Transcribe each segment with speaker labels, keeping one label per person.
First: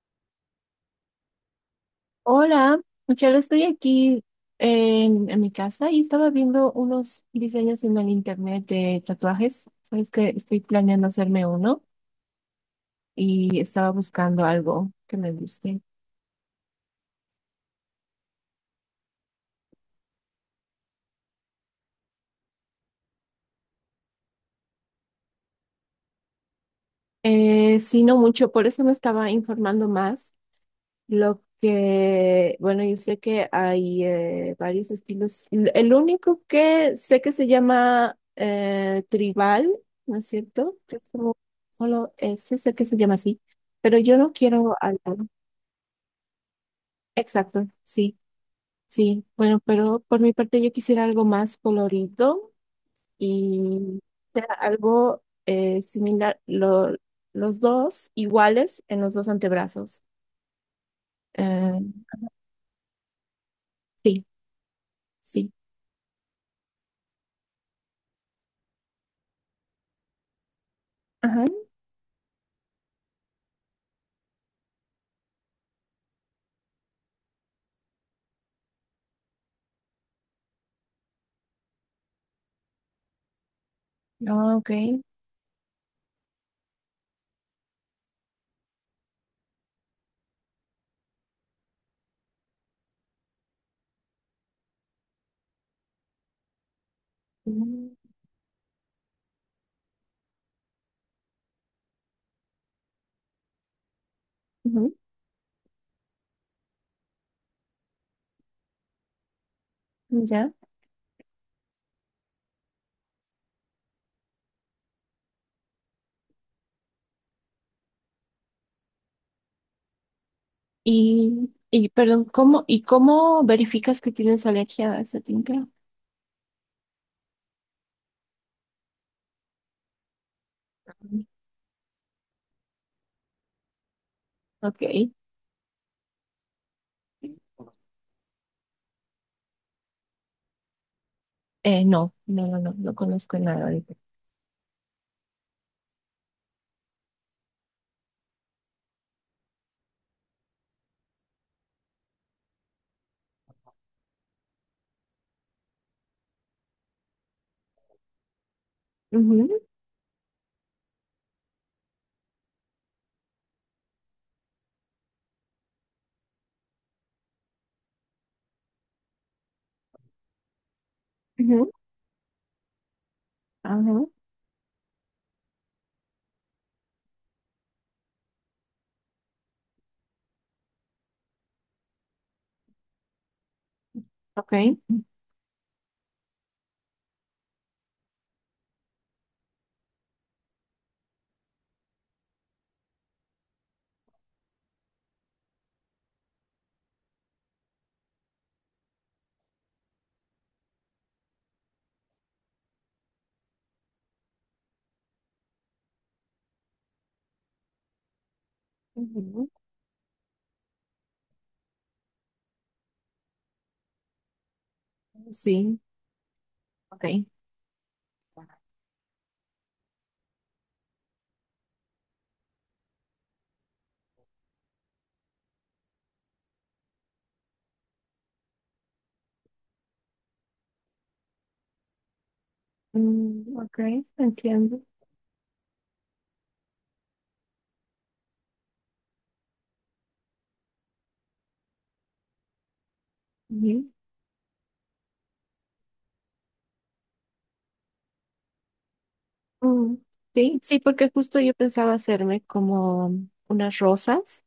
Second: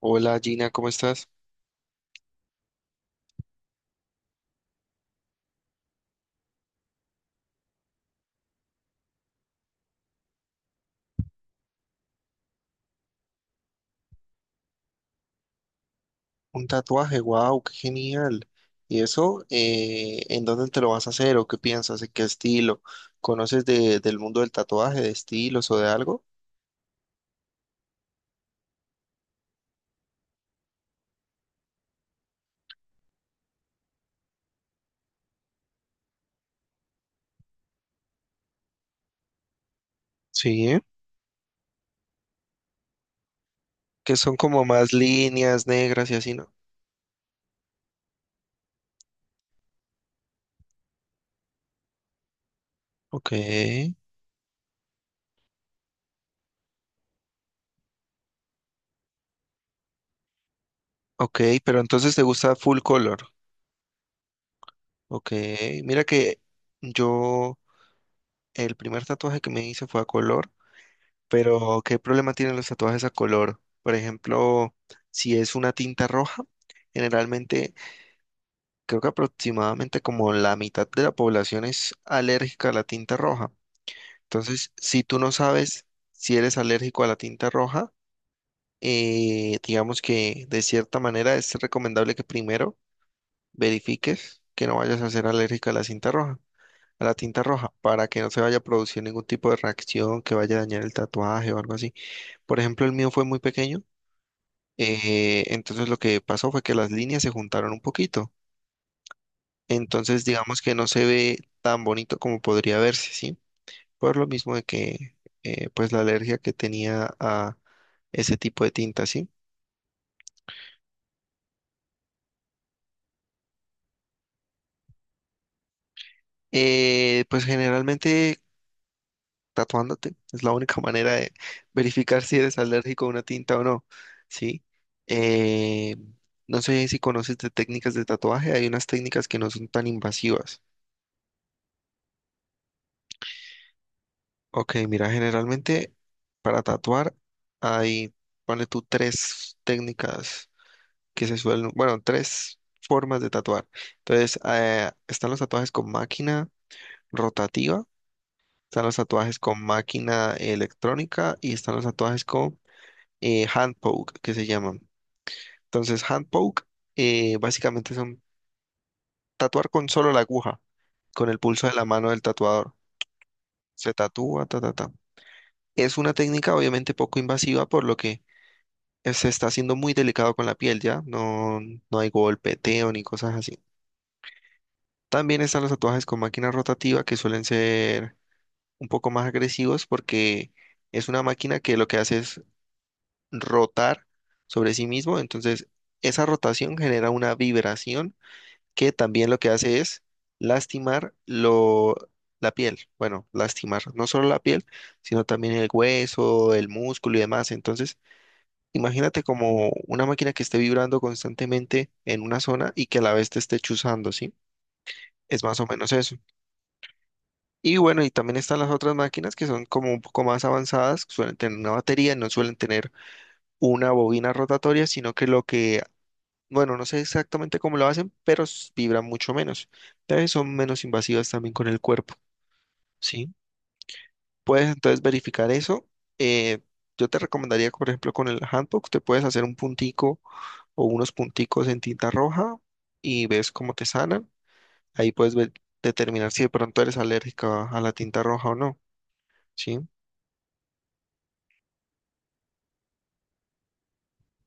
Speaker 1: Hola Gina, ¿cómo estás?
Speaker 2: Hola, Michelle, estoy aquí en mi casa y estaba viendo unos diseños en el internet de tatuajes. Sabes que estoy planeando hacerme uno y estaba buscando algo que me guste.
Speaker 1: Un tatuaje, wow, qué genial. ¿Y eso, en dónde te lo vas a hacer o qué piensas, en qué estilo? ¿Conoces del mundo del tatuaje, de estilos o de algo?
Speaker 2: Sí, no mucho, por eso me estaba informando más. Yo sé que hay varios estilos. El único que sé que se llama tribal, ¿no es cierto?
Speaker 1: Sí,
Speaker 2: Que es como solo ese, sé que se llama así, pero
Speaker 1: que
Speaker 2: yo no
Speaker 1: son como
Speaker 2: quiero
Speaker 1: más
Speaker 2: algo.
Speaker 1: líneas negras y así, ¿no?
Speaker 2: Exacto, sí, sí. Bueno, pero por mi parte yo quisiera algo más colorido
Speaker 1: Ok,
Speaker 2: y sea algo similar, los dos iguales en los dos antebrazos.
Speaker 1: ok, pero
Speaker 2: Eh,
Speaker 1: entonces te gusta full color.
Speaker 2: sí,
Speaker 1: Ok,
Speaker 2: sí.
Speaker 1: mira que yo, el primer tatuaje que me hice fue a color,
Speaker 2: Ajá.
Speaker 1: pero ¿qué problema tienen los tatuajes a color? Por ejemplo, si es una tinta roja, generalmente creo que aproximadamente como la mitad de la población es alérgica a la tinta roja.
Speaker 2: Ah, ok.
Speaker 1: Entonces, si tú no sabes si eres alérgico a la tinta roja, digamos que de cierta manera es recomendable que primero verifiques que no vayas a ser alérgica a la cinta roja, a la tinta roja,
Speaker 2: Mm,
Speaker 1: para que no se vaya a producir ningún tipo de reacción que vaya a dañar el tatuaje o algo así. Por ejemplo, el mío fue muy pequeño,
Speaker 2: ujú,
Speaker 1: entonces lo que pasó fue que las líneas se juntaron un poquito. Entonces,
Speaker 2: ya.
Speaker 1: digamos que no se ve tan bonito como podría verse, ¿sí? Por lo mismo de pues, la alergia que tenía a ese tipo de tinta, ¿sí?
Speaker 2: Y perdón, ¿cómo, y cómo verificas que tienes alergia a esa tinta?
Speaker 1: Pues generalmente tatuándote es la única manera de verificar si eres alérgico a una tinta o no, ¿sí?
Speaker 2: Ok.
Speaker 1: Eh, no sé si conoces de técnicas de tatuaje, hay unas técnicas que no son tan invasivas.
Speaker 2: No, no, no, no, no conozco nada de eso.
Speaker 1: Ok, mira, generalmente para tatuar hay, ponle tú tres técnicas que se suelen, bueno, tres formas de tatuar. Entonces, están los tatuajes con máquina rotativa, están los tatuajes
Speaker 2: Ujú,
Speaker 1: con máquina electrónica y están los tatuajes con hand poke, que se llaman. Entonces, hand poke básicamente son tatuar con solo la aguja, con el pulso
Speaker 2: ujú,
Speaker 1: de la mano del tatuador. Se
Speaker 2: ajá,
Speaker 1: tatúa, ta, ta, ta. Es una técnica obviamente poco invasiva, por lo que se está haciendo muy delicado con la piel, ¿ya? No, no hay golpeteo ni cosas así.
Speaker 2: ok.
Speaker 1: También están los tatuajes con máquina rotativa que suelen ser un poco más agresivos porque es una máquina que lo que hace es rotar sobre sí mismo. Entonces, esa rotación genera una vibración que también lo que hace es lastimar lo, la piel. Bueno, lastimar no solo la piel, sino también el hueso, el músculo y demás. Entonces, imagínate
Speaker 2: Ujú,
Speaker 1: como una máquina que esté vibrando constantemente en una zona y que a la vez te esté chuzando, ¿sí? Es más o
Speaker 2: sí,
Speaker 1: menos eso.
Speaker 2: ok.
Speaker 1: Y bueno, y también están las otras máquinas que son como un poco más avanzadas, que suelen tener una batería, no suelen tener una bobina rotatoria, sino que lo bueno, no sé exactamente cómo lo hacen, pero vibran mucho menos. Entonces son menos invasivas también con el cuerpo, ¿sí?
Speaker 2: Mm, ok,
Speaker 1: Puedes
Speaker 2: entiendo.
Speaker 1: entonces verificar eso. Eh, yo te recomendaría, por ejemplo, con el handbook, te puedes hacer un puntico o unos punticos en tinta roja y ves cómo te
Speaker 2: Ujú.
Speaker 1: sanan. Ahí puedes ver- determinar si de pronto eres alérgica a la tinta roja o no, ¿sí?
Speaker 2: Mm, sí, sí, porque justo yo pensaba hacerme como unas rosas,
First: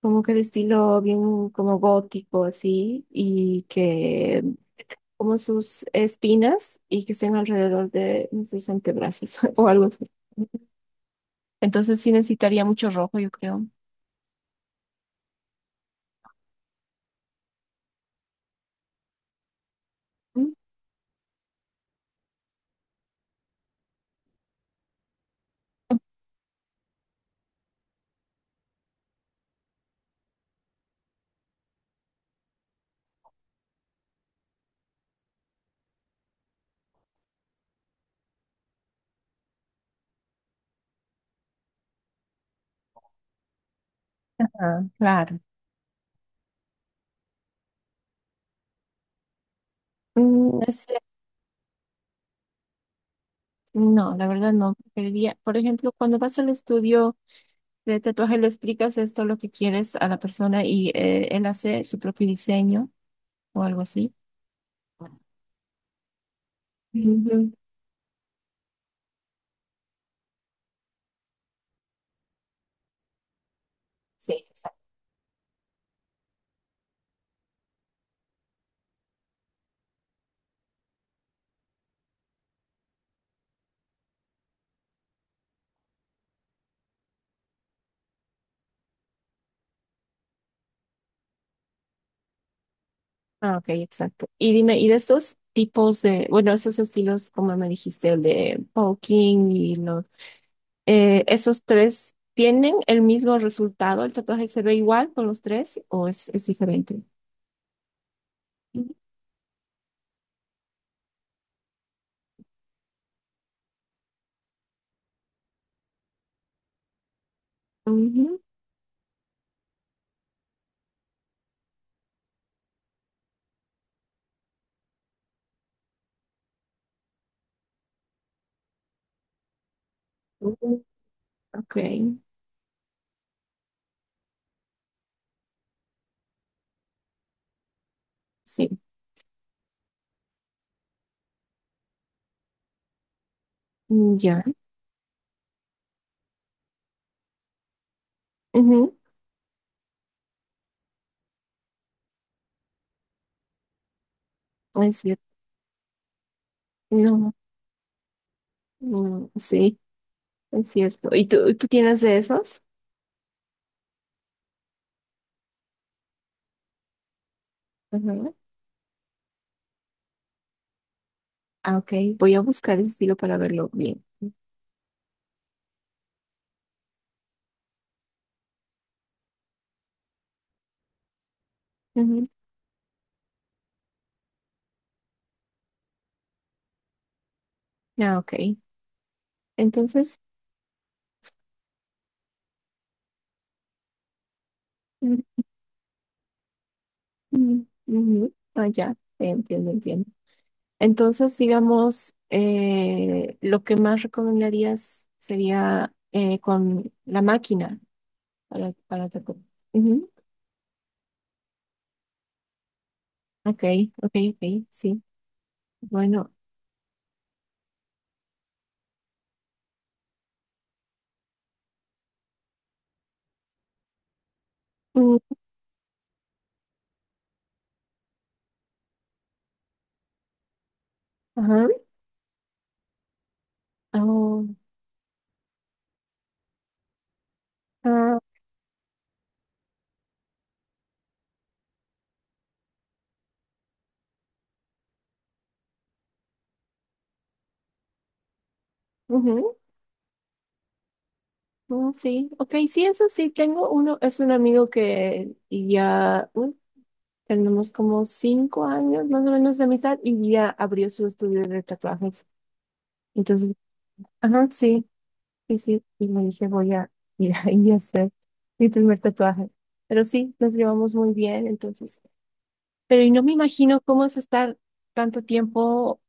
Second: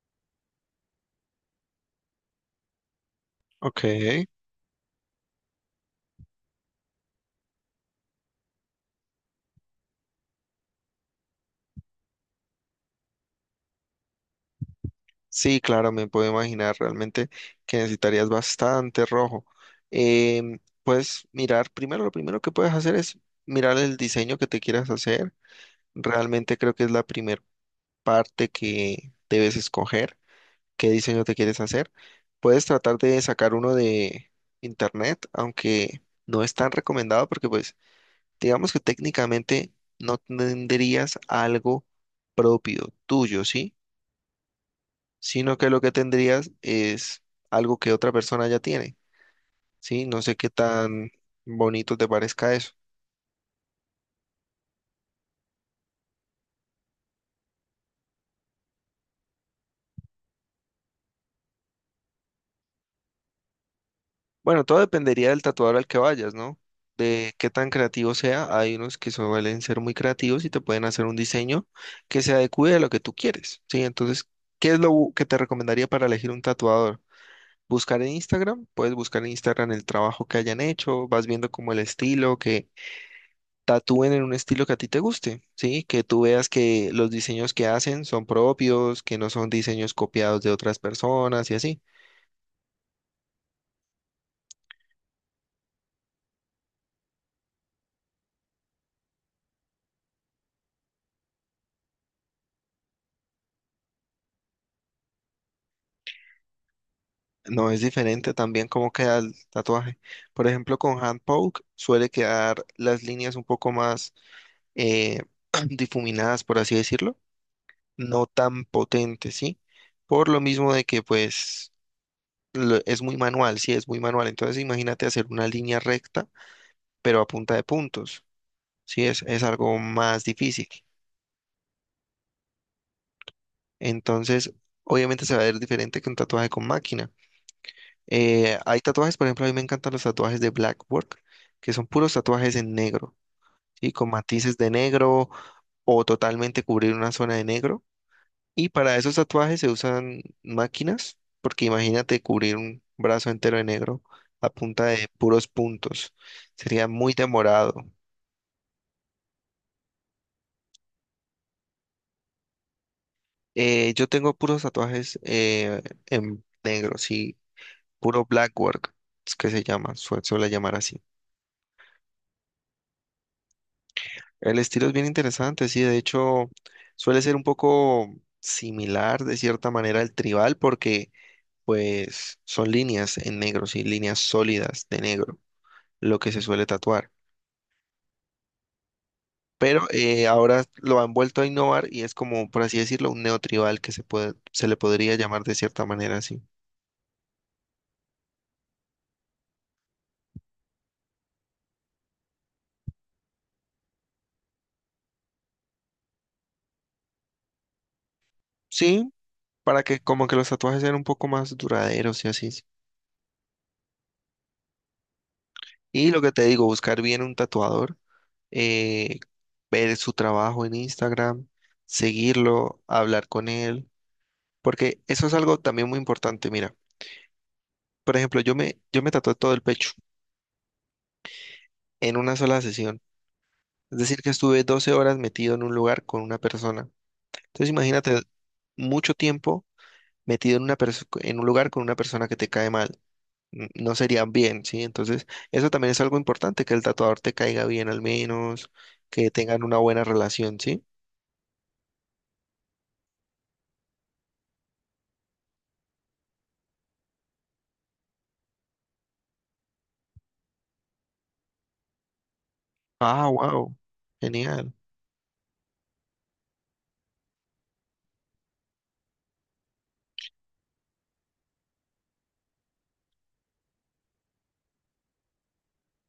Speaker 2: como que de estilo bien como gótico, así, y
Speaker 1: Ok.
Speaker 2: que como sus espinas y que estén alrededor de nuestros antebrazos o algo así. Entonces sí necesitaría mucho rojo, yo creo.
Speaker 1: Sí, claro, me puedo imaginar realmente que necesitarías bastante rojo.
Speaker 2: Mm,
Speaker 1: Puedes mirar, primero lo primero que puedes hacer es mirar el diseño que te quieras hacer. Realmente creo que es la primera parte que debes escoger, qué diseño te quieres hacer. Puedes tratar de sacar uno de internet, aunque no es tan recomendado porque pues digamos que técnicamente no tendrías algo propio tuyo, ¿sí?
Speaker 2: ah, claro.
Speaker 1: Sino que lo que tendrías es algo que otra persona ya tiene, ¿sí? No sé qué
Speaker 2: Mm, no sé.
Speaker 1: tan bonito te parezca eso.
Speaker 2: No, la verdad no. Preferiría, por ejemplo, cuando vas al estudio de tatuaje, le explicas esto, lo que quieres a la persona y él hace su propio diseño o algo así.
Speaker 1: Bueno, todo dependería del tatuador al que vayas, ¿no? De qué
Speaker 2: Ujú.
Speaker 1: tan creativo sea. Hay unos que suelen ser muy creativos y te pueden hacer un diseño que se adecue a lo que tú quieres, ¿sí? Entonces,
Speaker 2: Sí,
Speaker 1: ¿qué
Speaker 2: exacto.
Speaker 1: es que te recomendaría para elegir un tatuador? Buscar en Instagram, puedes buscar en Instagram el trabajo que hayan hecho, vas viendo como el estilo que tatúen en un estilo que a ti te guste, ¿sí? Que tú veas que los diseños que hacen son propios, que no son diseños copiados de otras personas y así.
Speaker 2: Ah, ok, exacto. Y dime, ¿y de estos tipos de, bueno, esos estilos, como me dijiste, el de poking y los esos tres tienen el mismo resultado? ¿El tatuaje se ve igual con los tres o es diferente?
Speaker 1: No es diferente también cómo
Speaker 2: Ujú,
Speaker 1: queda el tatuaje. Por ejemplo, con hand poke suele quedar las líneas un poco más eh, difuminadas, por así decirlo, no
Speaker 2: ujú,
Speaker 1: tan potentes, ¿sí? Por lo mismo de que pues es muy manual, sí, es muy manual. Entonces imagínate hacer una línea recta, pero a punta de puntos, sí, es algo más difícil.
Speaker 2: ujú. Ok,
Speaker 1: Entonces, obviamente se va a ver diferente que un tatuaje con máquina.
Speaker 2: sí,
Speaker 1: Hay tatuajes, por ejemplo, a mí me encantan los tatuajes de Blackwork, que son puros tatuajes en negro, y con
Speaker 2: mm, ya,
Speaker 1: matices de negro o totalmente cubrir una zona de negro. Y para
Speaker 2: ujú,
Speaker 1: esos tatuajes se usan máquinas, porque imagínate cubrir un brazo entero de negro a punta
Speaker 2: es
Speaker 1: de
Speaker 2: cierto,
Speaker 1: puros puntos. Sería muy
Speaker 2: no,
Speaker 1: demorado.
Speaker 2: mm, sí, es cierto. ¿Y tú tienes de esos?
Speaker 1: Yo tengo puros tatuajes en negro, sí, puro
Speaker 2: Ajá,
Speaker 1: Blackwork, es que se llama, suele llamar así.
Speaker 2: ah, ok, voy a buscar el estilo para verlo bien.
Speaker 1: El estilo es bien interesante, sí, de hecho suele ser un poco similar de cierta manera al tribal porque
Speaker 2: Ujú,
Speaker 1: pues son líneas en negro, sí, líneas sólidas de negro, lo que se suele tatuar.
Speaker 2: ah, ok,
Speaker 1: Pero
Speaker 2: entonces,
Speaker 1: ahora lo han vuelto a innovar y es como, por así decirlo, un neotribal que se puede, se le podría
Speaker 2: mm,
Speaker 1: llamar de cierta manera así.
Speaker 2: mm, ujú, ah, ya, entiendo, entiendo. Entonces, digamos, lo que más recomendarías sería con la máquina para
Speaker 1: Sí,
Speaker 2: tatuar.
Speaker 1: para que
Speaker 2: Ujú,
Speaker 1: como que los tatuajes sean un poco más duraderos y así.
Speaker 2: ok, ok, ok, sí.
Speaker 1: Y lo que
Speaker 2: Bueno,
Speaker 1: te digo, buscar bien un tatuador, eh, ver su trabajo en Instagram, seguirlo, hablar con él, porque
Speaker 2: mm,
Speaker 1: eso es algo también muy importante. Mira, por ejemplo, yo me tatué todo el pecho
Speaker 2: ajá,
Speaker 1: en una sola sesión. Es decir, que
Speaker 2: oh,
Speaker 1: estuve 12 horas metido en un lugar con una persona. Entonces,
Speaker 2: ah,
Speaker 1: imagínate mucho tiempo metido en una en un lugar con una persona que te cae mal. No serían bien, ¿sí? Entonces, eso también es algo importante, que el tatuador te caiga bien al menos, que
Speaker 2: ujú,
Speaker 1: tengan una buena relación, ¿sí?
Speaker 2: mm, sí, ok, sí, eso sí, tengo uno, es un amigo que ya tenemos como 5 años más o menos de amistad y ya abrió su estudio de tatuajes.
Speaker 1: Ah,
Speaker 2: Entonces,
Speaker 1: wow,
Speaker 2: ajá,
Speaker 1: genial.
Speaker 2: sí. Sí, sí, y le dije, voy a ir ahí a hacer mi primer tatuaje. Pero sí, nos llevamos muy bien, entonces. Pero y no me imagino cómo es estar tanto tiempo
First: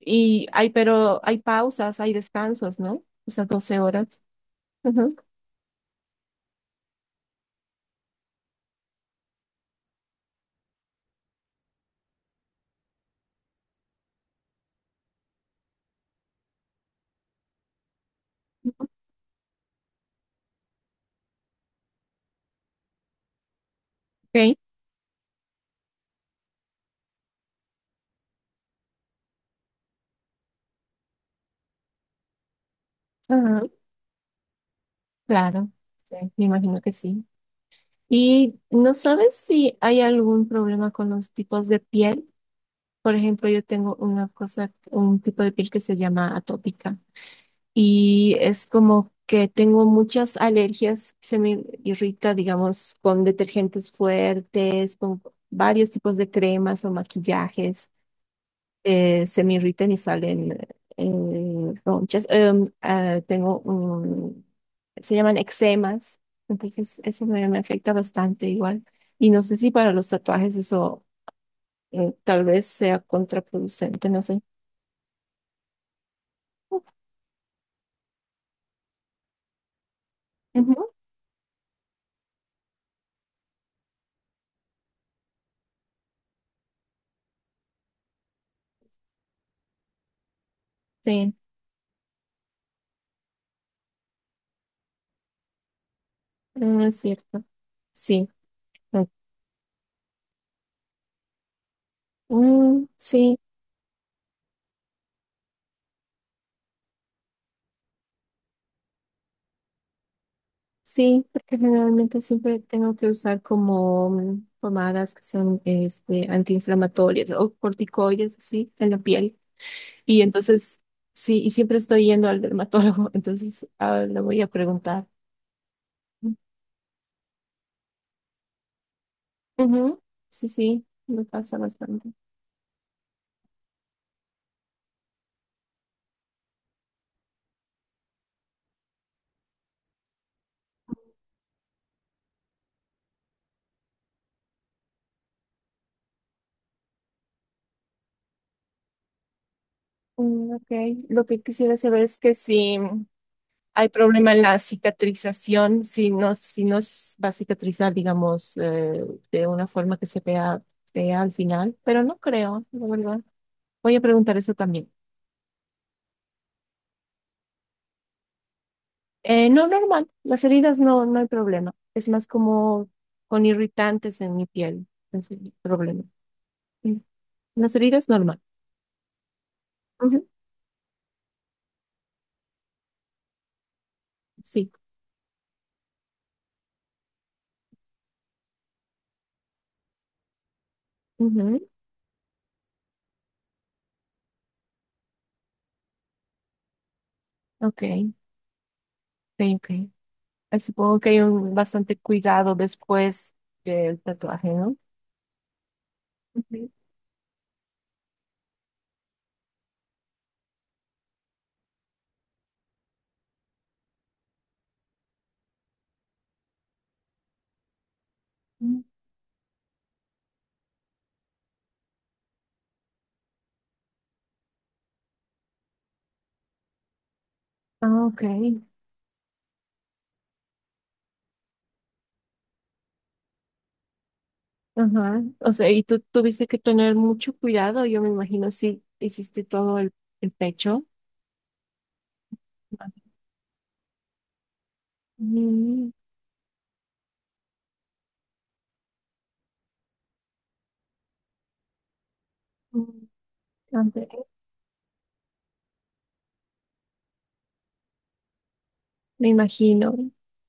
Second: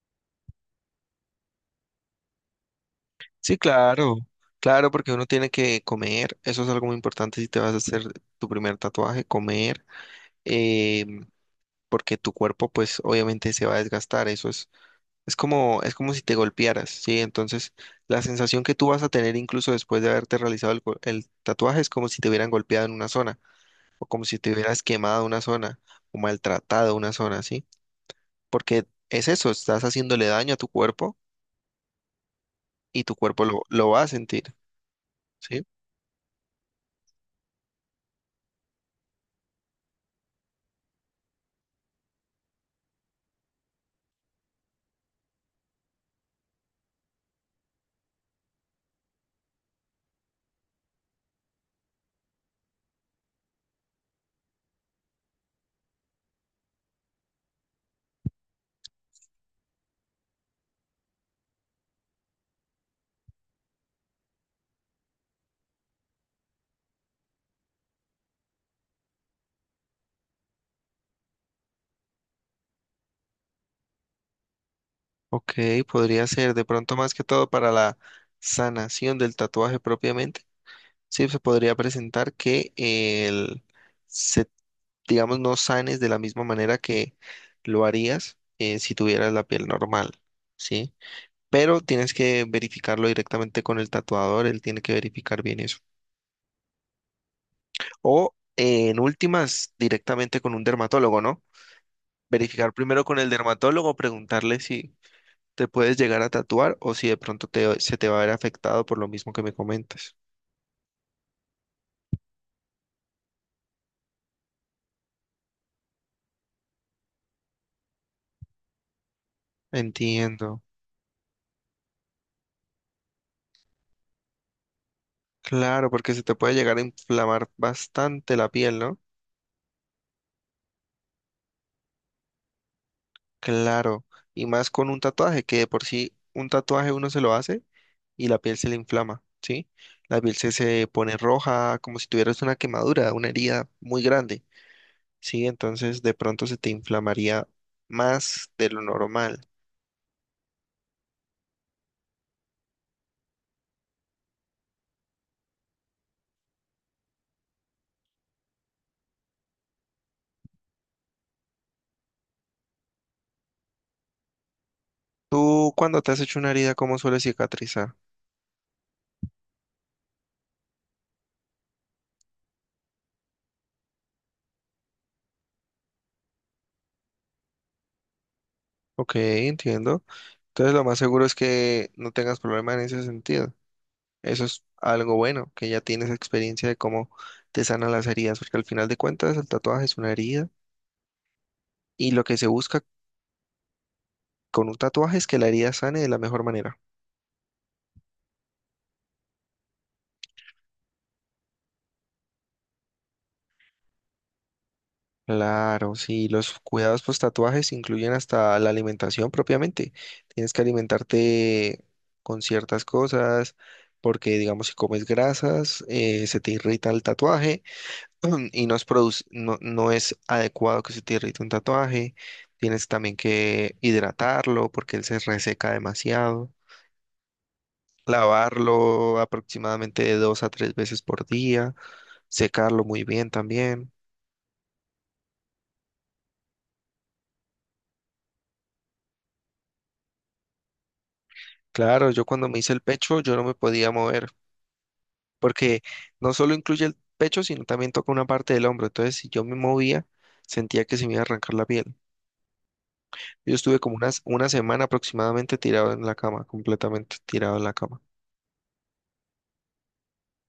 Speaker 2: y hay, pero hay pausas, hay descansos, ¿no? Esas
Speaker 1: Sí,
Speaker 2: 12
Speaker 1: claro,
Speaker 2: horas.
Speaker 1: claro, porque
Speaker 2: Ujú.
Speaker 1: uno tiene que comer, eso es algo muy importante si te vas a hacer tu primer tatuaje, comer, eh, porque tu cuerpo pues obviamente se va a desgastar, eso es como si te golpearas, ¿sí? Entonces, la sensación que tú vas a tener incluso después de haberte realizado el tatuaje es como si te hubieran golpeado en una zona. O como si te
Speaker 2: Ok.
Speaker 1: hubieras quemado una zona o maltratado una zona, ¿sí? Porque es eso, estás haciéndole daño a tu cuerpo y tu cuerpo
Speaker 2: Ajá,
Speaker 1: lo va a sentir, ¿sí?
Speaker 2: claro, sí, me imagino que sí. ¿Y no sabes si hay algún problema con los tipos de piel? Por ejemplo, yo tengo una cosa, un tipo de piel que se llama atópica. Y es como que tengo muchas alergias, se me irrita, digamos, con detergentes fuertes, con varios tipos de cremas o maquillajes, se me irritan y salen ronchas. Ah, tengo, se llaman eczemas, entonces eso me, me afecta bastante igual. Y no sé si para los tatuajes eso tal vez sea contraproducente, no sé.
Speaker 1: Ok, podría ser de pronto más que todo para la sanación del tatuaje propiamente,
Speaker 2: Ujú,
Speaker 1: sí, se podría presentar que se, digamos, no sanes de la misma manera que lo harías si tuvieras la piel normal, ¿sí?
Speaker 2: sí,
Speaker 1: Pero tienes que verificarlo directamente con el tatuador, él tiene que verificar bien eso.
Speaker 2: mm, es cierto. Sí,
Speaker 1: O en últimas, directamente con un dermatólogo, ¿no? Verificar
Speaker 2: mm,
Speaker 1: primero con el
Speaker 2: sí,
Speaker 1: dermatólogo, preguntarle si te puedes llegar a tatuar o si de pronto se te va a ver afectado por lo mismo que me comentas.
Speaker 2: sí, porque generalmente siempre tengo que usar como mm, pomadas que son este, antiinflamatorias o corticoides, así, en la piel. Y
Speaker 1: Entiendo.
Speaker 2: entonces, sí, y siempre estoy yendo al dermatólogo, entonces ah, le voy a preguntar.
Speaker 1: Claro, porque se te puede llegar a inflamar bastante la piel, ¿no?
Speaker 2: Ujú, sí, sí, me pasa bastante.
Speaker 1: Claro. Y más con un tatuaje, que de por sí un tatuaje uno se lo hace y la piel se le inflama, ¿sí? La piel se pone roja, como si tuvieras una quemadura, una herida muy grande. ¿Sí? Entonces de pronto se te inflamaría más de lo normal.
Speaker 2: Mm, ok, lo que quisiera saber es que sí. Hay problema en la cicatrización, si no, si no va a cicatrizar, digamos, de una forma que se vea fea al final, pero no creo, la verdad. Voy a preguntar eso también.
Speaker 1: Tú cuando te has hecho una herida, ¿cómo suele cicatrizar?
Speaker 2: No, normal, las heridas no, no hay problema. Es más como con irritantes en mi piel, es el problema. Mm. Las heridas normal.
Speaker 1: Ok, entiendo.
Speaker 2: Ujú,
Speaker 1: Entonces lo más seguro es que no tengas problema en ese sentido. Eso es
Speaker 2: sí.
Speaker 1: algo bueno, que ya tienes experiencia de cómo te sanan las heridas, porque al final de cuentas el tatuaje es una herida
Speaker 2: Ujú,
Speaker 1: y lo que se busca con un tatuaje es que la herida sane de la mejor manera.
Speaker 2: ok, ok, ok. Supongo que hay un bastante cuidado después del tatuaje, ¿no?
Speaker 1: Claro, sí, los
Speaker 2: Ujú.
Speaker 1: cuidados post tatuajes incluyen hasta la alimentación propiamente. Tienes que alimentarte con ciertas cosas, porque digamos si comes grasas, se te irrita el tatuaje y no
Speaker 2: Mm.
Speaker 1: no, no es adecuado que se te irrite un tatuaje. Tienes también que hidratarlo porque él se reseca demasiado.
Speaker 2: Ah, ok.
Speaker 1: Lavarlo aproximadamente de 2 a 3 veces por día, secarlo muy bien también.
Speaker 2: Ajá. O sea, y tú tuviste que tener mucho cuidado, yo me imagino, si hiciste el pecho.
Speaker 1: Claro, yo cuando me hice el pecho, yo no me podía mover. Porque
Speaker 2: Mm,
Speaker 1: no solo incluye el pecho, sino también toca una parte del hombro. Entonces, si yo me movía, sentía que se me iba a arrancar la piel.
Speaker 2: mm,
Speaker 1: Yo estuve como
Speaker 2: ande-
Speaker 1: unas, 1 semana aproximadamente tirado en la cama, completamente tirado en la cama.
Speaker 2: me imagino.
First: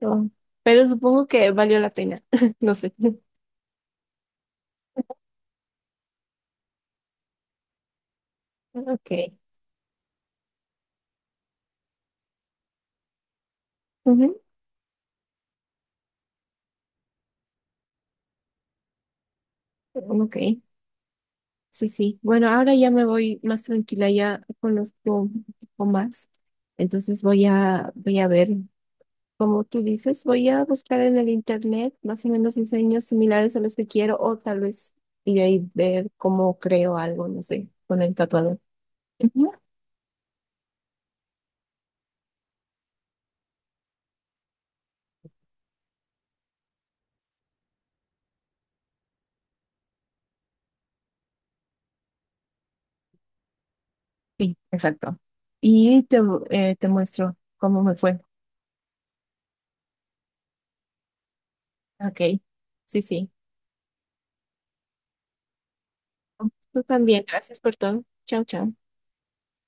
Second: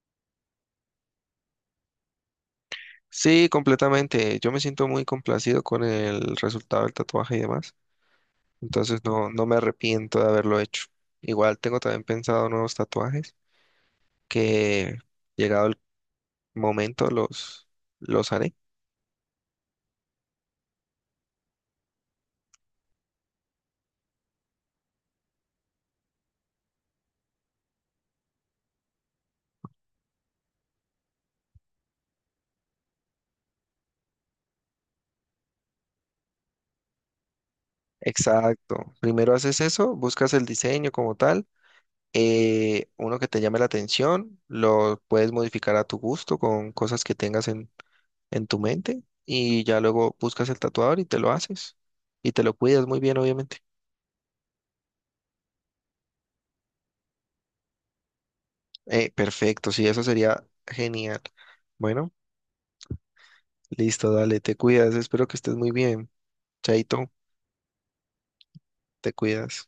Speaker 2: No. Pero supongo que valió la pena. No sé.
Speaker 1: Sí, completamente. Yo me siento muy complacido con el resultado del tatuaje y demás. Entonces,
Speaker 2: Ok.
Speaker 1: no, no me arrepiento de haberlo hecho. Igual tengo también pensado nuevos tatuajes
Speaker 2: Ujú,
Speaker 1: que llegado el momento los haré.
Speaker 2: ok. Sí, sí. Bueno, ahora ya me voy más tranquila, ya conozco un poco más. Entonces voy a ver. Como tú dices, voy a buscar en el internet más o menos diseños similares a los que quiero o tal vez y de ahí ver cómo creo algo, no sé, con el tatuador.
Speaker 1: Exacto. Primero
Speaker 2: Ujú,
Speaker 1: haces eso, buscas el diseño como tal uno que te llame la atención, lo puedes modificar a tu gusto con cosas que tengas en tu mente y ya luego buscas el tatuador y te lo haces y te lo cuidas muy bien, obviamente.
Speaker 2: sí, exacto. Y te, te muestro cómo me fue.
Speaker 1: Perfecto, sí, eso sería genial. Bueno,
Speaker 2: Ok, sí, sí.
Speaker 1: listo, dale, te cuidas, espero que estés muy bien.
Speaker 2: Tú
Speaker 1: Chaito,
Speaker 2: también. Gracias por todo. Chao, chao.
Speaker 1: te cuidas.